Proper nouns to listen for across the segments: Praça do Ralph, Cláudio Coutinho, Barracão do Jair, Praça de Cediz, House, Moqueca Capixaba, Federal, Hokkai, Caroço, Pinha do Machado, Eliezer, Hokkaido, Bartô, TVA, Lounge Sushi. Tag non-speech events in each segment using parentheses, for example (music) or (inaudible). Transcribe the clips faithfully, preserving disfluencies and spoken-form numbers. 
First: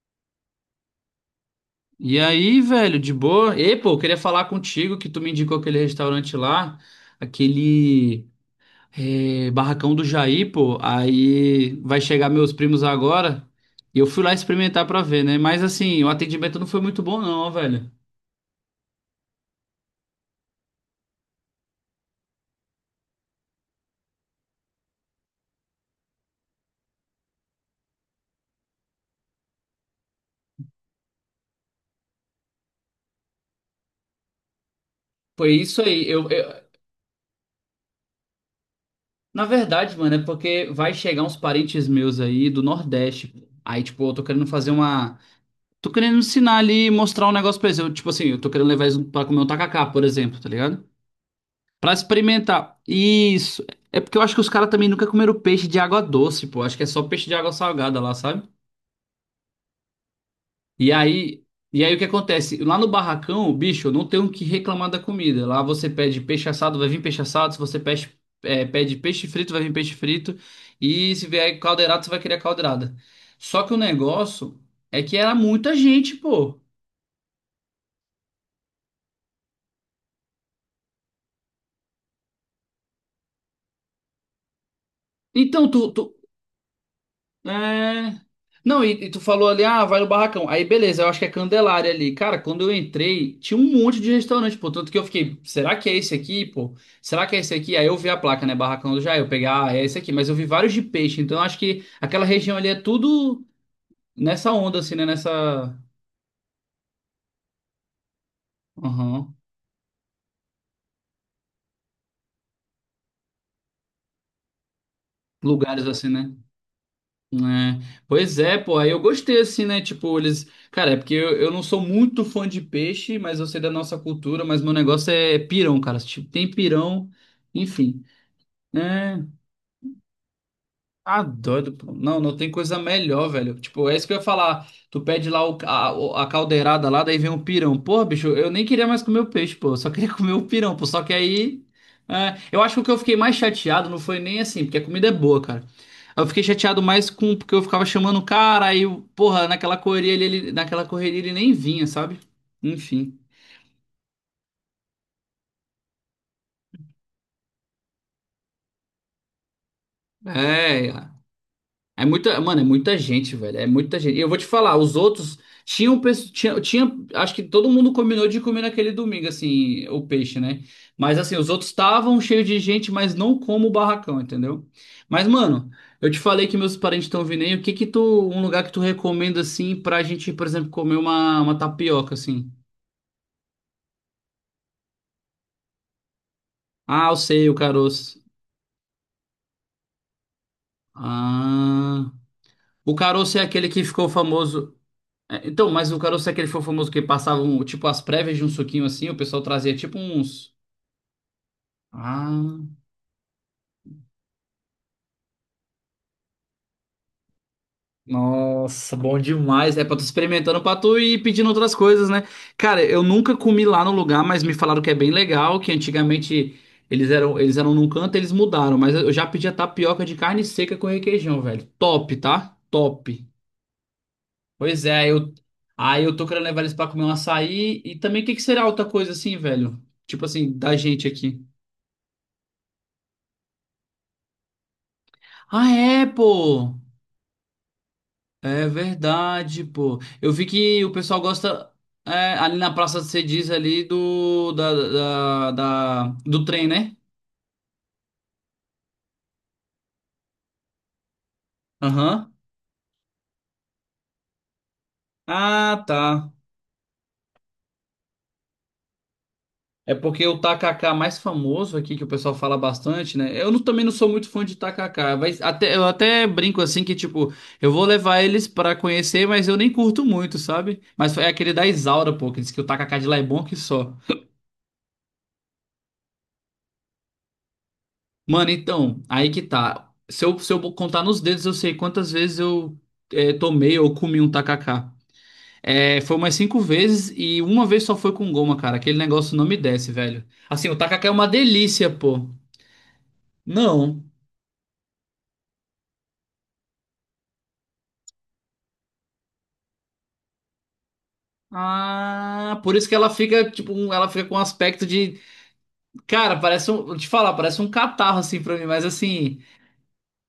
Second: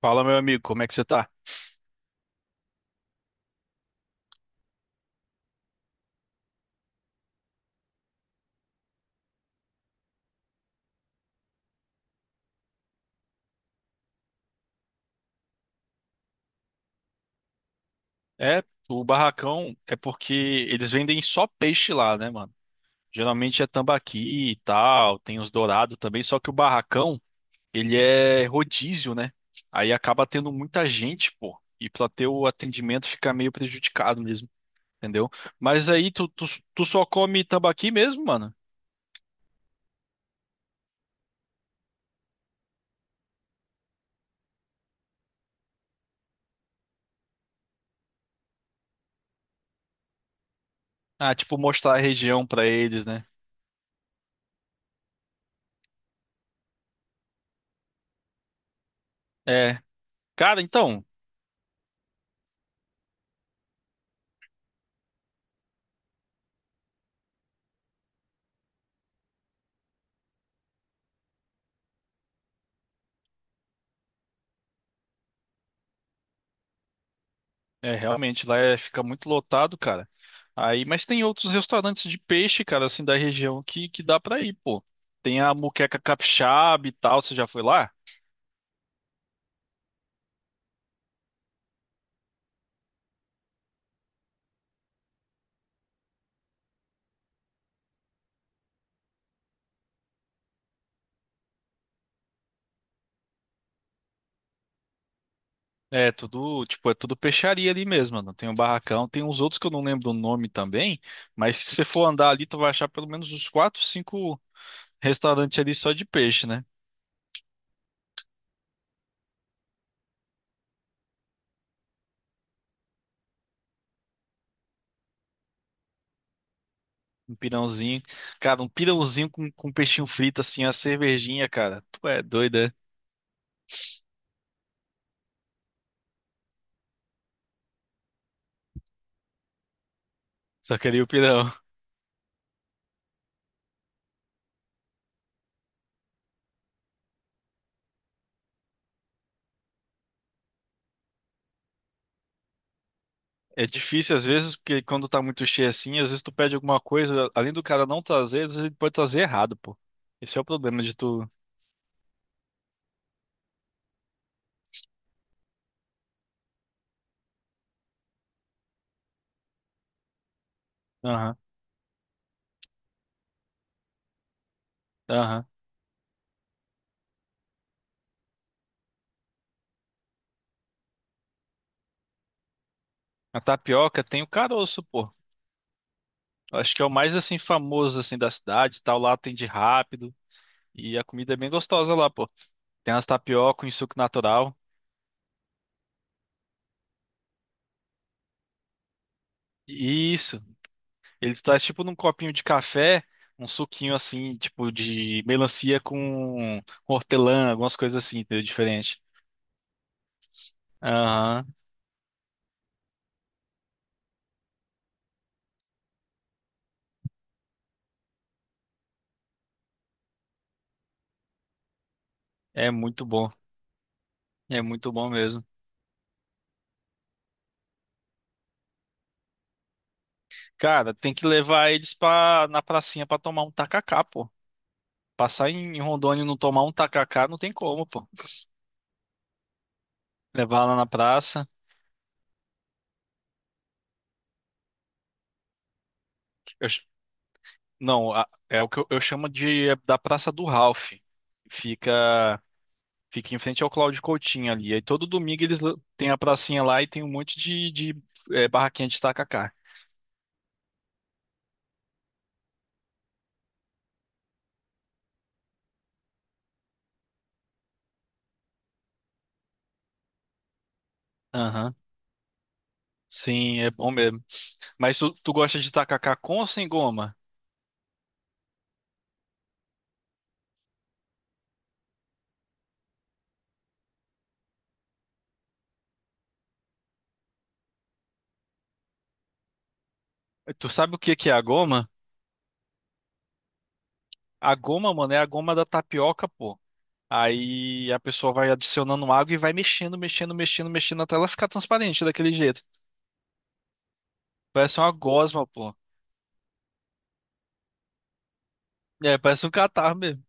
Fala, meu amigo, como é que você tá? E aí, velho, de boa? E, pô, eu queria falar contigo que tu me indicou aquele restaurante lá, aquele eh, barracão do Jair, pô. Aí vai chegar meus primos agora e eu fui lá experimentar pra ver, né? Mas assim, o atendimento não foi muito bom, não, velho. É, o barracão é porque eles vendem só peixe lá, né, mano? Geralmente é tambaqui e tal, tem os dourados também, só que o barracão ele é rodízio, né? Aí acaba tendo muita gente, pô. E pra ter o atendimento fica meio prejudicado mesmo, entendeu? Foi isso Mas aí. aí tu, Eu, tu, eu- tu só come tambaqui mesmo, mano? Na verdade, mano, é porque vai chegar uns parentes meus aí do Nordeste, pô. Aí, tipo, eu tô querendo fazer uma. Tô querendo ensinar ali, mostrar um negócio pra eles. Eu, tipo assim, eu tô querendo levar eles pra comer um tacacá, por exemplo, tá ligado? Ah, tipo, Pra mostrar a região pra experimentar. eles, né? Isso. É porque eu acho que os caras também nunca comeram peixe de água doce, pô. Acho que é só peixe de água salgada lá, sabe? É. Cara, E então, aí, e aí o que acontece? Lá no barracão, bicho, eu não tenho o que reclamar da comida. Lá você pede peixe assado, vai vir peixe assado. Se você pede, é, pede peixe frito, vai vir peixe frito. E se vier caldeirada, você vai querer a caldeirada. Só que o negócio é que era muita gente, pô. é realmente lá é- fica muito lotado, cara. Aí, mas tem outros restaurantes de peixe, cara, assim, da região que, que dá pra ir, pô. Tem a Então, tu, Moqueca tu- Capixaba e tal, você já foi lá? É. Não, e, e tu falou ali, ah, vai no barracão. Aí, beleza, eu acho que é Candelária ali. Cara, quando eu entrei, tinha um monte de restaurante, pô. Tanto que eu fiquei, será que é esse aqui, pô? Será que é esse aqui? Aí eu vi a placa, né? Barracão do Jair. Eu peguei, ah, é esse aqui. Mas eu vi vários de peixe. Então eu acho que aquela região ali é tudo nessa onda, assim, né? Nessa. É tudo, tipo, é tudo peixaria ali mesmo, mano. Tem o barracão, tem Aham. uns outros que eu não lembro o nome também, mas se você for andar ali, tu vai achar pelo menos uns quatro, cinco restaurantes ali Lugares só de assim, né? peixe, né? né? Pois é, pô, aí eu gostei assim, né? Tipo, eles. Cara, é porque eu, eu não sou muito fã de peixe, mas eu sei da nossa cultura, mas meu negócio é pirão, cara. Tipo, tem pirão, Um pirãozinho. enfim, Cara, um né? pirãozinho com, com peixinho frito, assim, a Ah, cervejinha, doido, cara. pô. Tu Não, é não tem doida, coisa é? melhor, velho. Tipo, é isso que eu ia falar. Tu pede lá o, a, o- a caldeirada lá, daí vem um pirão. Porra, bicho, eu nem queria mais comer o peixe, pô. Eu só queria (laughs) comer o pirão, Só pô. queria Só o que pirão. aí. É, eu acho que o que eu fiquei mais chateado não foi nem assim, porque a comida é boa, cara. Eu fiquei chateado mais com porque eu ficava chamando o cara, aí, o- porra, naquela correria ele, ele- naquela correria ele nem vinha, sabe? Enfim. É difícil às vezes, porque quando tá muito cheio assim, às vezes tu pede alguma coisa, além do cara não trazer, às vezes ele pode trazer errado, pô. Esse é o problema É. de tu. É muita, mano, é muita gente, velho. É muita gente. E eu vou te falar, os outros tinham, pes- tinha, tinha, acho que todo mundo combinou de comer naquele domingo, assim, o peixe, né? Mas Aham, assim, os outros estavam cheios de gente, mas não como o barracão, entendeu? Mas, aham. mano, eu te falei que meus parentes estão vindo aí. O que que tu, um lugar que tu recomenda, assim, pra gente, por exemplo, comer uma, uma tapioca, assim? A tapioca tem o caroço, pô. Eu acho que é o Ah, mais eu assim sei, o famoso assim caroço. da cidade, e tal, lá atende rápido e a comida é bem gostosa lá, Ah, pô. Tem o umas caroço é tapioca aquele em que suco ficou natural. famoso. É, então, mas o Caroço é aquele foi famoso que passavam, tipo, as prévias de um suquinho assim, o pessoal trazia tipo E isso. uns. Ele traz tipo num copinho de Ah, café, um suquinho assim, tipo de melancia com hortelã, algumas coisas assim, entendeu? nossa, Diferente. bom demais. É pra tu experimentando pra tu ir pedindo Aham. outras coisas, né? Cara, eu nunca comi lá no lugar, mas me falaram que é bem legal, que antigamente eles eram, eles eram num canto, eles mudaram, mas eu já pedi a tapioca de carne seca com requeijão, velho. Top, tá? É muito Top. bom. É Pois muito bom é, eu mesmo. aí eu tô querendo levar eles pra comer um açaí e também o que que será outra coisa assim, velho? Tipo assim, da Cara, gente tem que aqui. levar eles pra, na pracinha pra tomar um tacacá, pô. Passar Ah, em é, Rondônia e não tomar um pô. tacacá não tem como, pô. É verdade, pô. Eu vi Levar lá que na o pessoal praça. gosta é, ali na Praça de Cediz ali do da, da, da- do Eu- trem, né? Não, a- é o que eu, eu chamo de é da Praça do Ralph. Aham. Fica, fica em frente ao Cláudio Coutinho ali. Aí todo domingo eles l- Ah, têm a tá. pracinha lá e tem um monte de, de é, barraquinha de tacacá. É porque o tacacá mais famoso aqui que o pessoal fala bastante, né? Eu não- também não sou muito fã de tacacá, mas até eu até brinco assim que tipo, eu vou levar eles pra conhecer, mas eu nem curto muito, sabe? Mas é aquele da Aham. Isaura, pô, que diz que o tacacá de lá é bom que Sim, é bom só. mesmo. Mas tu, tu gosta de tacacá com ou sem goma? Mano, então, aí que tá. Se eu, se eu contar nos dedos, eu sei quantas vezes eu é, tomei ou comi um tacacá. É, foi umas cinco vezes e uma vez só foi com goma, cara. Aquele negócio não me desce, velho. Tu Assim, o sabe o tacacá é que uma que é a goma? delícia, pô. Não. A goma, mano, é a goma da tapioca, pô. Aí a pessoa vai adicionando água e vai mexendo, mexendo, mexendo, mexendo até ela ficar transparente daquele Ah, jeito. por isso que ela fica, tipo, um- ela fica com um Parece aspecto uma de. gosma, pô. Cara, parece um. Vou te falar, parece um catarro, assim, pra mim, mas É, assim. parece um catarro mesmo.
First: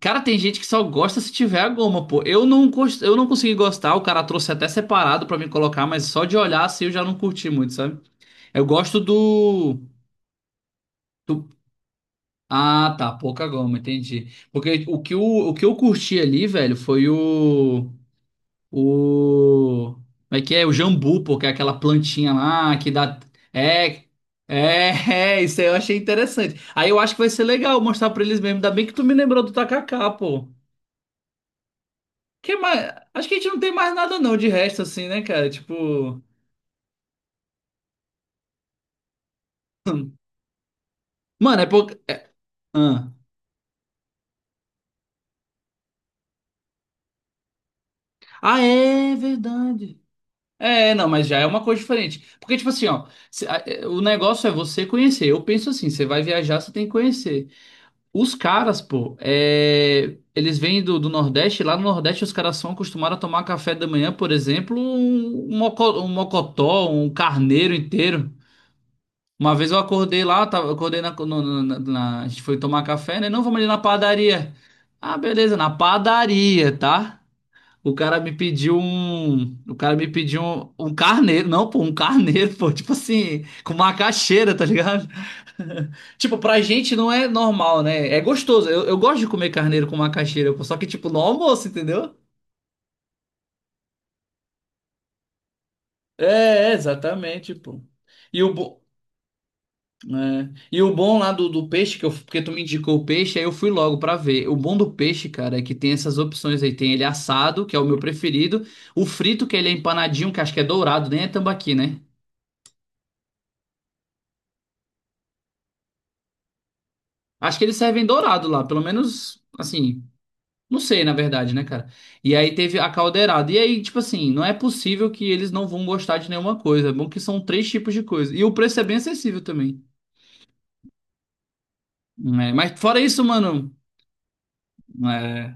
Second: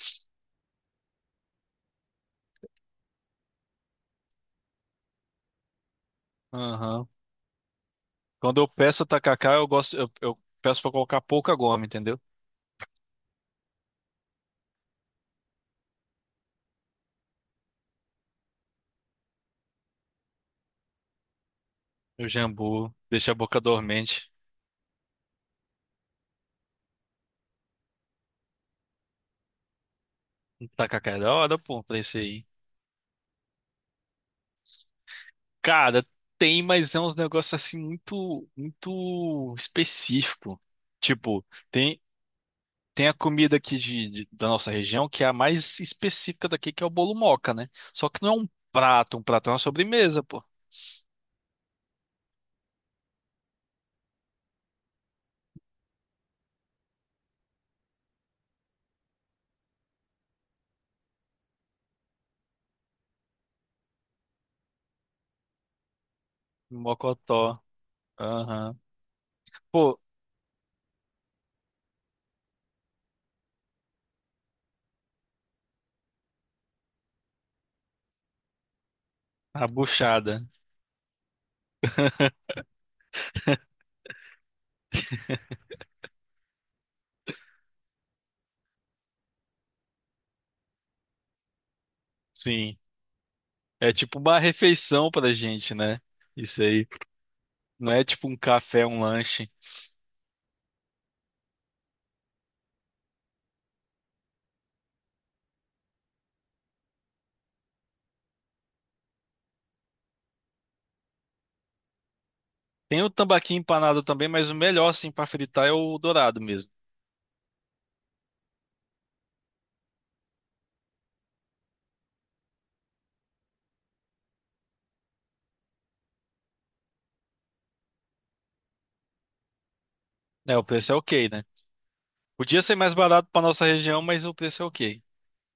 Cara, tem gente que só gosta se tiver a goma, pô. Eu não, cons- eu não consegui gostar, o cara trouxe até separado pra mim colocar, mas só de olhar assim eu já Aham. não curti muito, sabe? Quando Eu eu gosto peço tacacá, eu do, gosto, eu, eu peço pra colocar do... pouca goma, entendeu? Ah, tá, pouca goma, entendi. Porque o que, o, o que eu curti ali, velho, foi o. O. Como é que é? O jambu, pô, que é aquela O plantinha lá que jambu dá. deixa a boca É... dormente. É, (laughs) é, isso aí eu achei interessante. Aí eu acho que vai ser legal mostrar pra eles mesmo. Ainda bem que tu me lembrou do tacacá, pô. O Tacacá é da hora, pô, pra esse aí. Que mais? Acho que a gente não tem mais nada não de resto assim, né, cara? Cara, Tipo, tem, mas é uns negócios assim muito, muito específico. Tipo, mano, é pouco. tem, tem Ah. a comida aqui de, de- da nossa região que é a mais específica daqui, que é o bolo moca, né? Só que não é um Ah, é prato, um prato é uma verdade. sobremesa, pô. É, não, mas já é uma coisa diferente. Porque, tipo assim, ó, se- a- é, o negócio é você conhecer. Eu penso assim, você vai viajar, você tem que conhecer. Os caras, pô, é, eles vêm do, do Nordeste, lá no Nordeste os caras são acostumados a tomar café da manhã, por exemplo, um, um moco- um mocotó, um Mocotó. carneiro inteiro. Aham. Uma vez eu Pô, acordei lá, eu tava- eu acordei na, no- no- na- na- A gente foi tomar café, né? Não, vamos ali na padaria. Ah, beleza, na padaria, tá? O cara me pediu um. a O cara me buchada. pediu um, um carneiro. Não, pô, um carneiro, (laughs) pô. Tipo assim, com macaxeira, tá ligado? (laughs) Tipo, pra gente não é normal, né? É gostoso. Eu, eu gosto de comer carneiro com macaxeira, pô. Só que, tipo, no almoço, entendeu? Sim. É tipo uma refeição pra gente, né? É, Isso é, aí. exatamente, pô. Não é tipo um E o, café, bo- um lanche. É. E o bom lá do, do peixe, que eu, porque tu me indicou o peixe, aí eu fui logo pra ver. O bom do peixe, cara, é que tem essas opções aí. Tem ele assado, que é o meu preferido. O frito, que ele é empanadinho, que acho que é dourado, nem é tambaqui, né? Tem o tambaqui empanado também, mas o melhor, assim, pra fritar é o dourado mesmo. Acho que eles servem dourado lá, pelo menos, assim, não sei, na verdade, né, cara? E aí teve a caldeirada. E aí, tipo assim, não é possível que eles não vão gostar de nenhuma coisa. É bom que são três tipos de coisa. E o preço é bem acessível também. É, o preço é ok, né? É, Podia ser mas mais fora isso, barato pra nossa mano. região, mas o preço é ok. é,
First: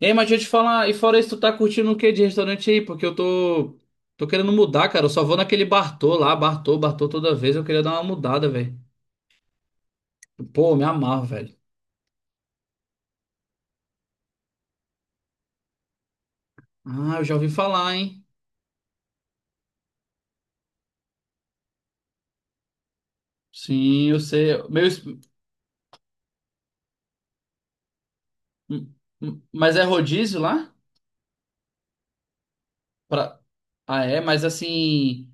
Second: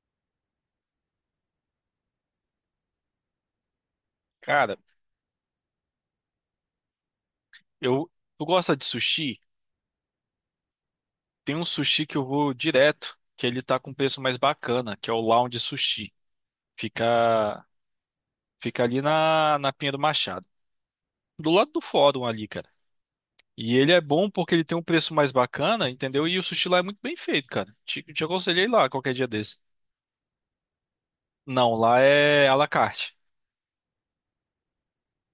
Ei, mas deixa eu te falar, e fora isso, tu tá curtindo o quê de restaurante aí? Porque eu tô. Tô querendo Cara, mudar, cara. Eu só vou naquele Bartô lá, Bartô, Bartô toda vez. Eu queria dar uma eu... Tu mudada, gosta velho. de sushi? Pô, me amarro, Tem velho. um sushi que eu vou direto, que ele tá com preço mais bacana, que é o Lounge Sushi. Ah, eu já ouvi Fica... falar, hein? Fica ali na, na Pinha do Machado. Do lado do fórum ali, cara. E ele é Sim, eu bom porque sei. ele tem um Meu... es- preço mais bacana, entendeu? E o sushi lá é muito bem feito, cara. Te, te aconselhei m- lá qualquer dia m- desse. Mas é rodízio lá? Não, lá é à la carte. Pra. Ah, é? Mas assim.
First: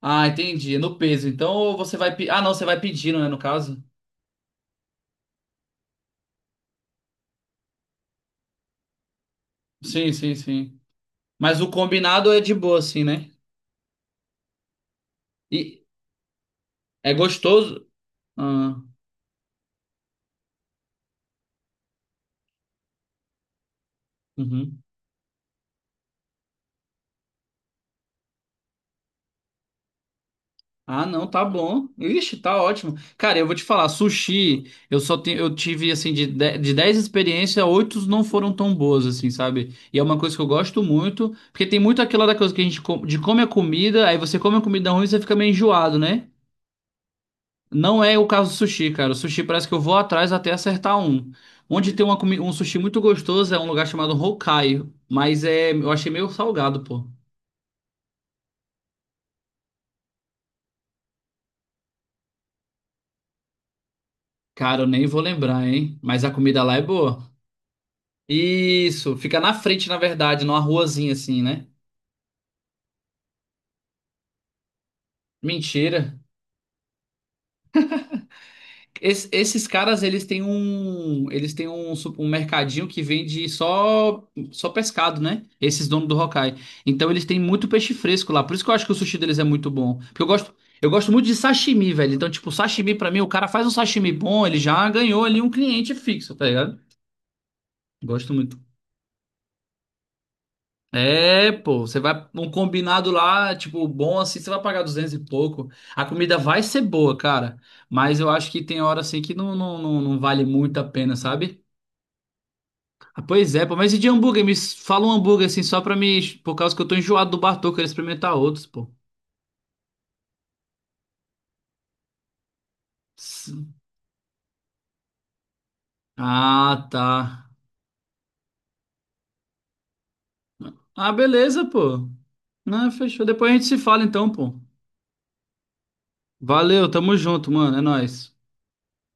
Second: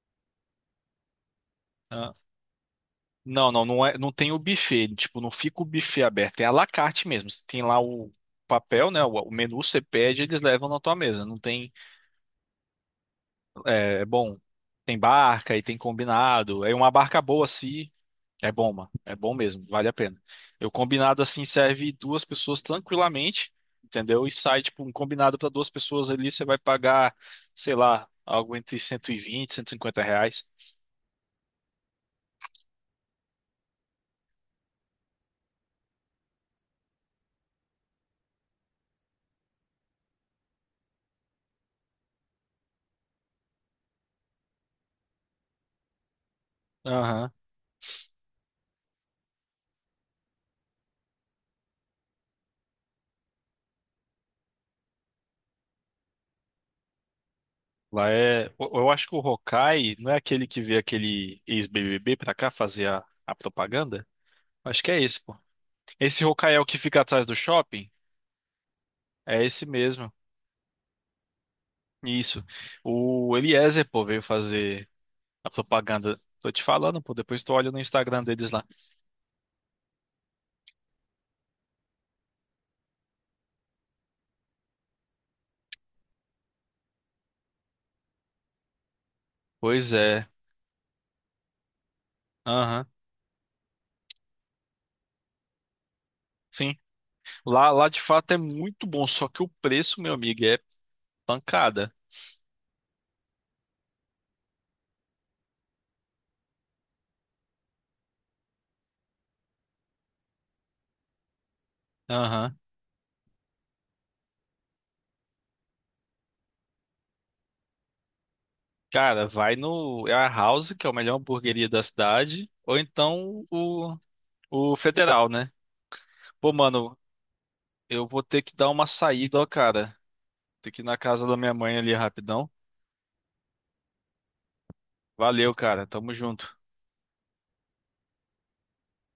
Ah, entendi. É no peso. Então ou você Ah, vai. pe- Ah, não, você vai pedindo, né? No não, não, caso. não é, não tem o buffet. Tipo, não fica o buffet aberto. É à la carte mesmo. Você tem lá o papel, né? O, o menu você Sim, pede, sim, eles levam na sim. tua mesa. Não Mas o tem, combinado é de boa, assim, né? é, é bom, tem barca e tem E combinado. É uma é barca boa gostoso. assim. É bom, Ah, mano. É bom mesmo, vale a pena. Eu combinado assim serve duas pessoas tranquilamente, entendeu? E sai uhum. tipo um combinado para duas pessoas ali, você vai pagar, sei lá, algo entre cento e vinte, cento e cinquenta reais. Ah, não, tá bom. Ixi, tá ótimo. Cara, eu vou te falar, sushi, eu só tenho, eu tive assim de de- de dez experiências, oito não foram tão boas assim, sabe? E é uma coisa que eu gosto muito, porque tem muito aquela da coisa que a gente com- de come a comida, aí você come a comida ruim e você fica meio enjoado, né? Aham. Não é o caso do sushi, cara. O sushi parece que eu vou atrás até acertar um. Onde tem uma comi- um sushi muito gostoso é um lugar chamado Hokkaido, mas é, eu achei meio salgado, pô. Lá é. Eu eu acho que o Hokkai não é aquele que vê aquele ex-B B B pra cá fazer a, a propaganda? Cara, Acho eu que é nem esse, vou pô. lembrar, hein? Mas Esse a Hokkai é comida o lá que é fica atrás boa. do shopping? Isso, fica É na esse frente, na mesmo. verdade, numa ruazinha assim, né? Isso. O Eliezer, pô, veio fazer a propaganda. Mentira. Tô te falando, pô. Depois tu olha no Instagram deles lá. Es- esses caras, eles têm um, eles têm um, su- um mercadinho que vende só só pescado, né? Esses donos do Hokkai. Então eles têm muito peixe fresco lá. Por isso que eu acho que o sushi deles é muito Pois bom. Porque eu é. gosto, eu gosto muito de sashimi, velho. Então, tipo, Aham. sashimi pra mim, o cara faz um sashimi bom, ele já ganhou ali um cliente fixo, tá Sim. ligado? Lá, lá de fato Gosto é muito. muito bom, só que o preço, meu amigo, é É, pô, pancada. você vai um combinado lá, tipo, bom assim, você vai pagar duzentos e pouco. A comida vai ser boa, cara, mas eu acho que tem hora assim que não, não, não, não vale muito a pena, sabe? Aham. Ah, pois é, pô, mas e de hambúrguer? Me s- fala um hambúrguer assim só pra mim, por causa que eu tô enjoado do Bartô, eu quero experimentar outros, pô. Cara, vai no é a House, que é a melhor hamburgueria da cidade, ou então S- o, o Federal, né? Pô, Ah, mano, tá. eu vou ter que dar uma saída, ó, cara. Tem que ir na Ah, casa da minha beleza, mãe ali pô. rapidão. Não, fechou. Depois a gente se fala então, pô. Valeu, cara. Tamo junto. Valeu, tamo junto, mano, é nóis.